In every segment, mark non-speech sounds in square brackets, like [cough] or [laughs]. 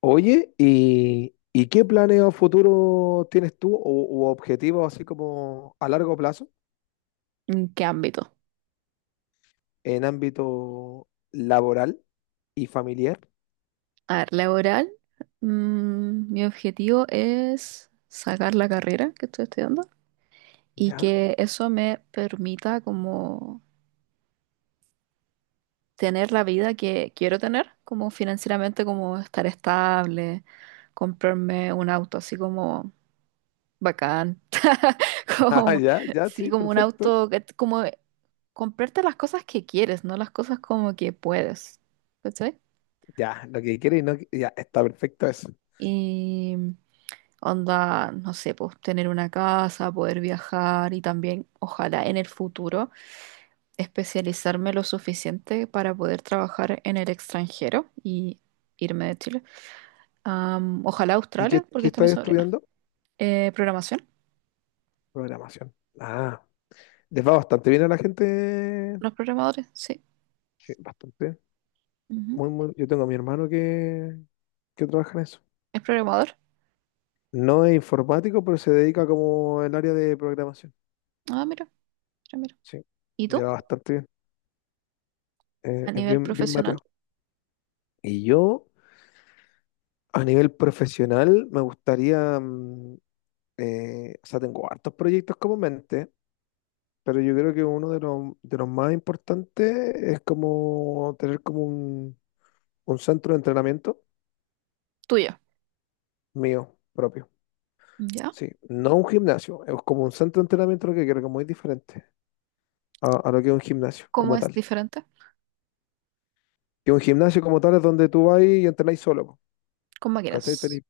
Oye, ¿y qué planes a futuro tienes tú o, u objetivos así como a largo plazo ¿En qué ámbito? en ámbito laboral y familiar? A ver, laboral, mi objetivo es sacar la carrera que estoy estudiando y Ya, que eso me permita como tener la vida que quiero tener, como financieramente, como estar estable, comprarme un auto así como bacán, [laughs] [laughs] ah, como, ya, ya, sí, sí, como un perfecto. auto, como comprarte las cosas que quieres, no las cosas como que puedes, ¿cachai? Ya, lo que quieres, y no, ya, está perfecto eso. Onda, no sé, pues tener una casa, poder viajar y también, ojalá en el futuro, especializarme lo suficiente para poder trabajar en el extranjero y irme de Chile. Ojalá ¿Y qué, Australia, porque qué está mi estás sobrina. estudiando? Programación, Programación. Ah, les va bastante bien a la gente. los programadores, sí. Sí, bastante. Ujú. Muy, muy, yo tengo a mi hermano que trabaja en eso. ¿Es programador? No es informático, pero se dedica como el área de programación. Ah, mira, mira, mira. Sí, ¿Y le tú? va bastante bien. A Es nivel bien, bien profesional, Mateo. Y yo, a nivel profesional, me gustaría, o sea, tengo hartos proyectos como mente, pero yo creo que uno de los más importantes es como tener como un centro de entrenamiento tuyo. mío propio. ¿Ya? Sí, no un gimnasio, es como un centro de entrenamiento lo que quiero, que es muy diferente a lo que es un gimnasio ¿Cómo como es tal. diferente? Que un gimnasio como tal es donde tú vas y entrenáis solo, po, Con máquinas. ¿cachai? Tenéis,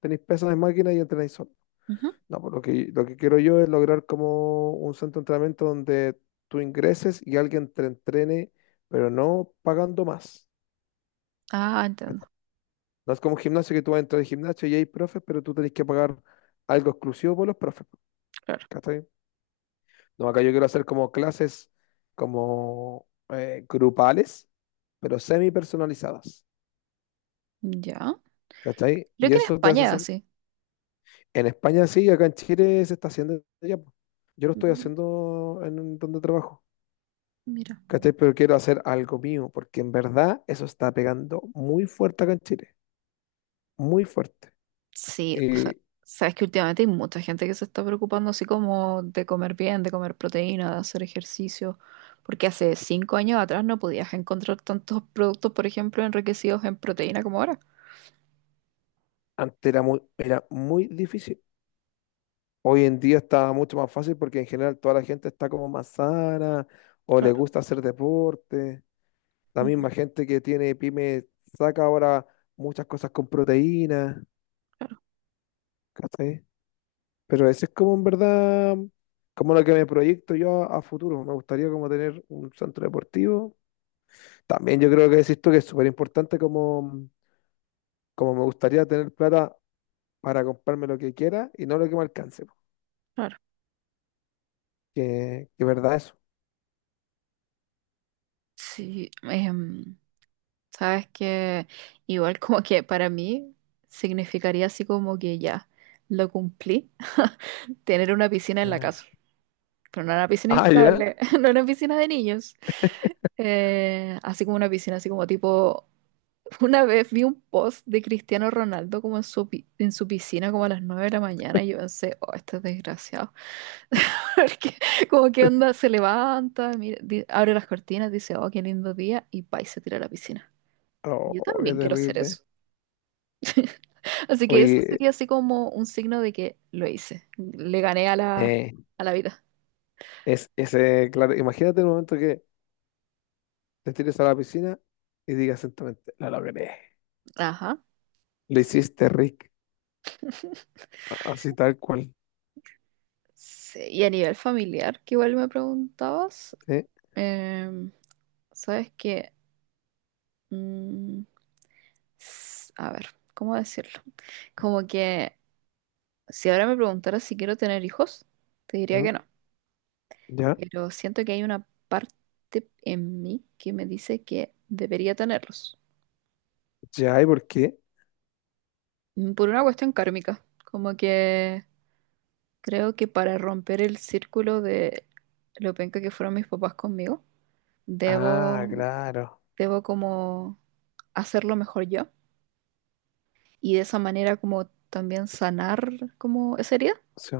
tenéis pesas de máquina y entrenáis solo. Ujú. No, pues lo que quiero yo es lograr como un centro de entrenamiento donde tú ingreses y alguien te entrene, pero no pagando más. Ah, entiendo, ¿Cachai? No es como un gimnasio que tú vas a entrar al gimnasio y hay profes, pero tú tenés que pagar algo exclusivo por los profes, pues, claro. ¿cachai? No, acá yo quiero hacer como clases como grupales, pero semi personalizadas. Ya. ¿Cachai? Creo Y que en eso te hace España es hacer. así. En España sí, acá en Chile se está haciendo ya, po. Yo lo estoy Mm, haciendo en donde trabajo. mira. ¿Cachai? Pero quiero hacer algo mío, porque en verdad eso está pegando muy fuerte acá en Chile, muy fuerte. Sí, o sea, Y sabes que últimamente hay mucha gente que se está preocupando así como de comer bien, de comer proteína, de hacer ejercicio, porque hace 5 años atrás no podías encontrar tantos productos, por ejemplo, enriquecidos en proteína como ahora. antes era muy difícil. Hoy en día está mucho más fácil porque en general toda la gente está como más sana o le Claro, gusta hacer deporte. La ujú, misma gente que tiene pyme saca ahora muchas cosas con proteínas, claro, ¿cachai? Pero eso es como en verdad, como lo que me proyecto yo a futuro. Me gustaría como tener un centro deportivo. También yo creo que decís tú que es súper importante como me gustaría tener plata para comprarme lo que quiera y no lo que me alcance, po. claro. Que verdad eso. Sí, sabes que igual como que para mí significaría así como que ya lo cumplí, [laughs] tener una piscina en la Ah, casa. Pero no era una piscina ah, ya. inflable, [laughs] no era una piscina de niños. Así como una piscina, así como tipo, una vez vi un post de Cristiano Ronaldo como en su, en su piscina como a las 9 de la mañana y yo pensé, oh, este es desgraciado, [laughs] porque como que onda, se levanta, mira, abre las cortinas, dice, oh, qué lindo día y pa, y se tira a la piscina. Yo Oh, qué también quiero hacer terrible. eso. [laughs] Así que eso Oye, sería así como un signo de que lo hice, le gané eh, a la vida. es ese, claro, imagínate el momento que te tires a la piscina y digas sentamente, la logré. Ajá. Lo hiciste, Rick. Así tal cual. Sí, y a nivel familiar, que igual me preguntabas, ¿Sí? em, sabes que, mm, a ver, ¿cómo decirlo? Como que si ahora me preguntaras si quiero tener hijos, te diría ¿Mm? que no, ¿Ya? pero siento que hay una parte en mí que me dice que debería tenerlos. ¿Ya? ¿Y por qué? Por una cuestión kármica, como que creo que para romper el círculo de lo penca que fueron mis papás conmigo, Ah, debo... claro. debo como hacerlo mejor yo y de esa manera como también sanar como esa herida. Sí,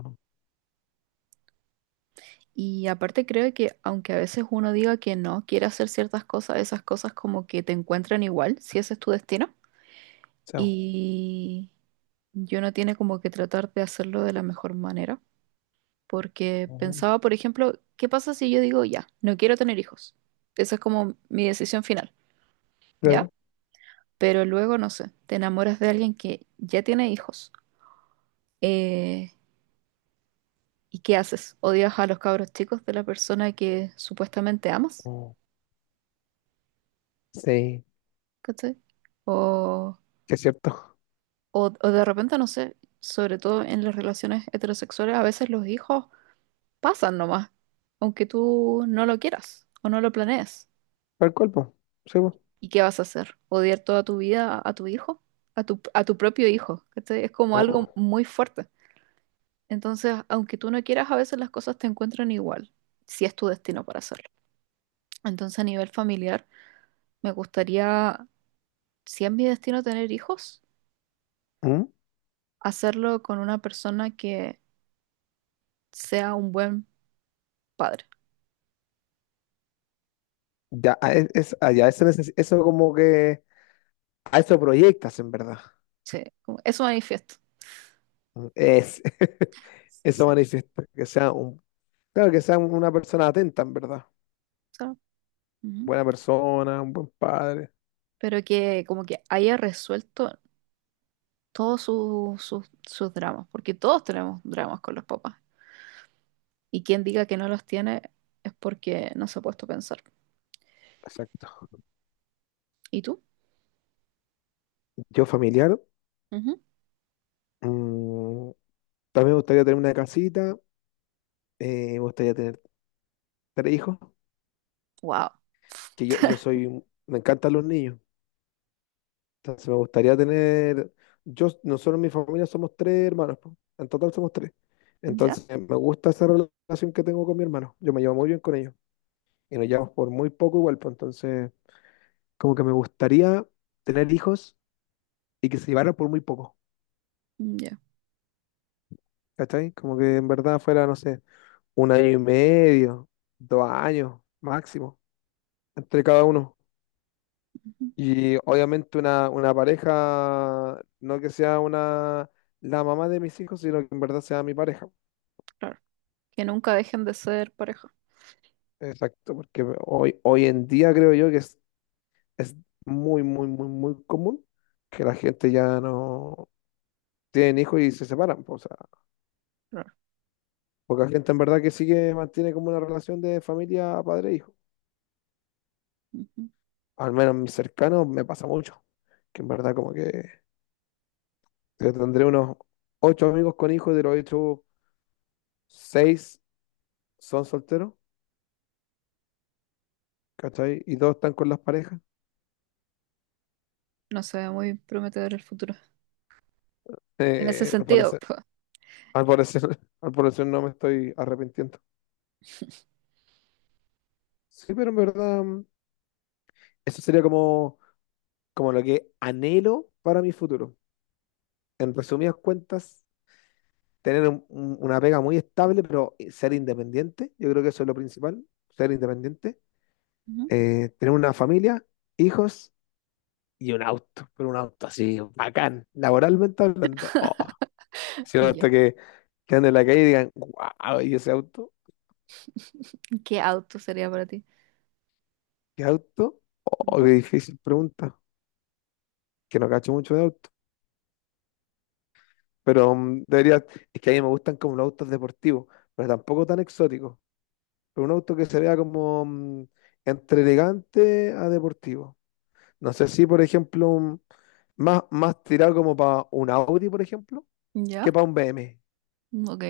Y aparte creo que aunque a veces uno diga que no quiere hacer ciertas cosas, esas cosas como que te encuentran igual, si ese es tu destino. sí. Y yo no tiene como que tratar de hacerlo de la mejor manera, porque Ujú. pensaba, por ejemplo, ¿qué pasa si yo digo ya, no quiero tener hijos? Esa es como mi decisión final, ¿ya? Claro. Pero luego, no sé, te enamoras de alguien que ya tiene hijos. eh, ¿Y qué haces? ¿Odias a los cabros chicos de la persona que supuestamente amas? Mm. Sí, ¿Cachai? O, que es cierto. o de repente, no sé, sobre todo en las relaciones heterosexuales, a veces los hijos pasan nomás, aunque tú no lo quieras o no lo planees. Tal cual, po. Sí, po. ¿Y qué vas a hacer? ¿Odiar toda tu vida a tu hijo? A tu propio hijo, ¿cachai? Es como algo Oh. muy fuerte. Entonces, aunque tú no quieras, a veces las cosas te encuentran igual, si es tu destino para hacerlo. Entonces, a nivel familiar, me gustaría si es mi destino tener hijos, ¿Mm? hacerlo con una persona que sea un buen padre. Ya, ah, ah, ya, eso, eso como que... A eso proyectas, en verdad. Sí, como- eso manifiesto. Mm, [laughs] eso Sí, manifiesta. Que sea un... Claro, que sea una persona atenta, en verdad. so- ujú. Buena persona, un buen padre. Pero que como que haya resuelto todos sus, dramas, porque todos tenemos dramas con los papás. Y quien diga que no los tiene es porque no se ha puesto a pensar. Exacto. ¿Y tú? Yo familiar, Ujú. mm, también me gustaría tener una casita, me gustaría tener tres hijos, Wow. que yo soy, me encantan los niños. Entonces me gustaría tener, yo, nosotros en mi familia somos tres hermanos, po. En total somos tres. ¿Ya? Entonces me gusta esa relación que tengo con mi hermano. Yo me llevo muy bien con ellos y nos llevamos por muy poco igual, pues entonces como que me gustaría tener hijos y que se llevaran por muy poco, Ya. ¿cachai? Como que en verdad fuera, no sé, un año y medio, dos años máximo entre cada uno. Ujú. Y obviamente una pareja, no que sea una, la mamá de mis hijos, sino que en verdad sea mi pareja. Claro. Que nunca dejen de ser pareja. Exacto, porque hoy en día creo yo que es muy, muy, muy, muy común que la gente ya no tienen hijos y se separan, po. O sea, Claro. poca gente en verdad que sigue, mantiene como una relación de familia padre-hijo. Ujú. Al menos mis cercanos me pasa mucho. Que en verdad como que yo tendré unos ocho amigos con hijos, de los ocho, seis son solteros, ¿cachai? Y dos están con las parejas. [laughs] No se ve muy prometedor el futuro. En ese Eh, al sentido. parecer, al parecer, [laughs] al parecer no me estoy arrepintiendo. [laughs] Sí, pero en verdad... eso sería como, lo que anhelo para mi futuro. En resumidas cuentas, tener una pega muy estable, pero ser independiente. Yo creo que eso es lo principal, ser independiente. Ujú. Tener una familia, hijos y un auto, pero un auto así, bacán, laboralmente hablando. Oh, si un Ya. auto que ande en la calle y digan, wow, ¿y ese auto? ¿Qué auto sería para ti? ¿Qué auto? Oh, qué Ujú. difícil pregunta, que no cacho mucho de auto. Pero debería, es que a mí me gustan como los autos deportivos, pero tampoco tan exóticos, pero un auto que se vea como entre elegante a deportivo. No sé si, por ejemplo, más tirado como para un Audi, por ejemplo, que Ya. para un BM. Ok.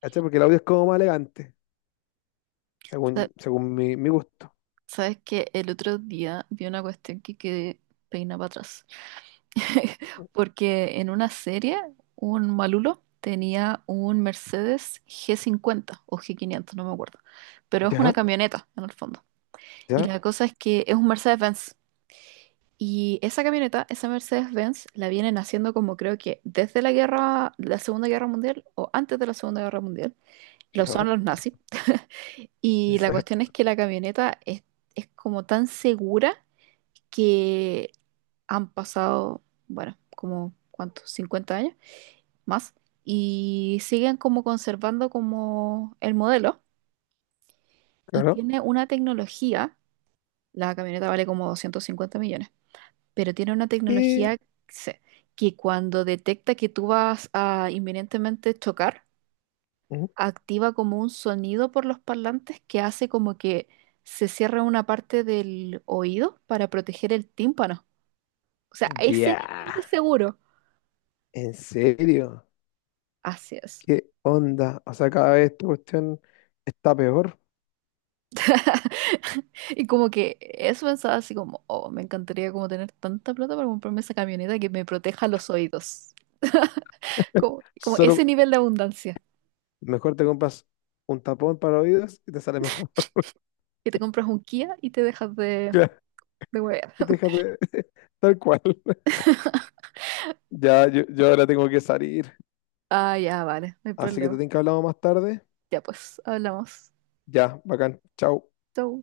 ¿Cachai? Porque el Audi es como más elegante, Sa- según mi gusto. Sabes que el otro día vi una cuestión que quedé peina para atrás. [laughs] Porque en una serie, un malulo tenía un Mercedes G 50 o G 500, no me acuerdo. Pero es una Ya, camioneta, en el fondo. Y ya, la cosa es que es un Mercedes-Benz. Y esa camioneta, esa Mercedes-Benz, la vienen haciendo como creo que desde la guerra, la Segunda Guerra Mundial o antes de la Segunda Guerra Mundial. Lo ya, son los nazis. [laughs] Y la ya, cuestión es que la camioneta es como tan segura que han pasado, bueno, como, ¿cuántos? 50 años más. Y siguen como conservando como el modelo. Y claro. tiene una tecnología, la camioneta vale como 250 millones, pero tiene una tecnología Y- se- que cuando detecta que tú vas a inminentemente chocar, ujú. activa como un sonido por los parlantes que hace como que se cierra una parte del oído para proteger el tímpano. O sea, a ese Ya, nivel de seguro. ¿en serio? Así es. ¿Qué onda? O sea, cada vez esta cuestión está peor. [laughs] Y como que eso pensaba así como, oh, me encantaría como tener tanta plata para comprarme esa camioneta que me proteja los oídos. Como, como ese Solo nivel de abundancia. mejor te compras un tapón para oídos y te sale mejor. Que te compras un Kia y te dejas de, [laughs] de huevear. [laughs] Déjate, [laughs] tal cual. Ya, yo ahora tengo que salir. Ah, ya, vale, no hay Así que te problema. tengo que hablar más tarde. Ya pues, hablamos. Ya, bacán. Chao. Chau.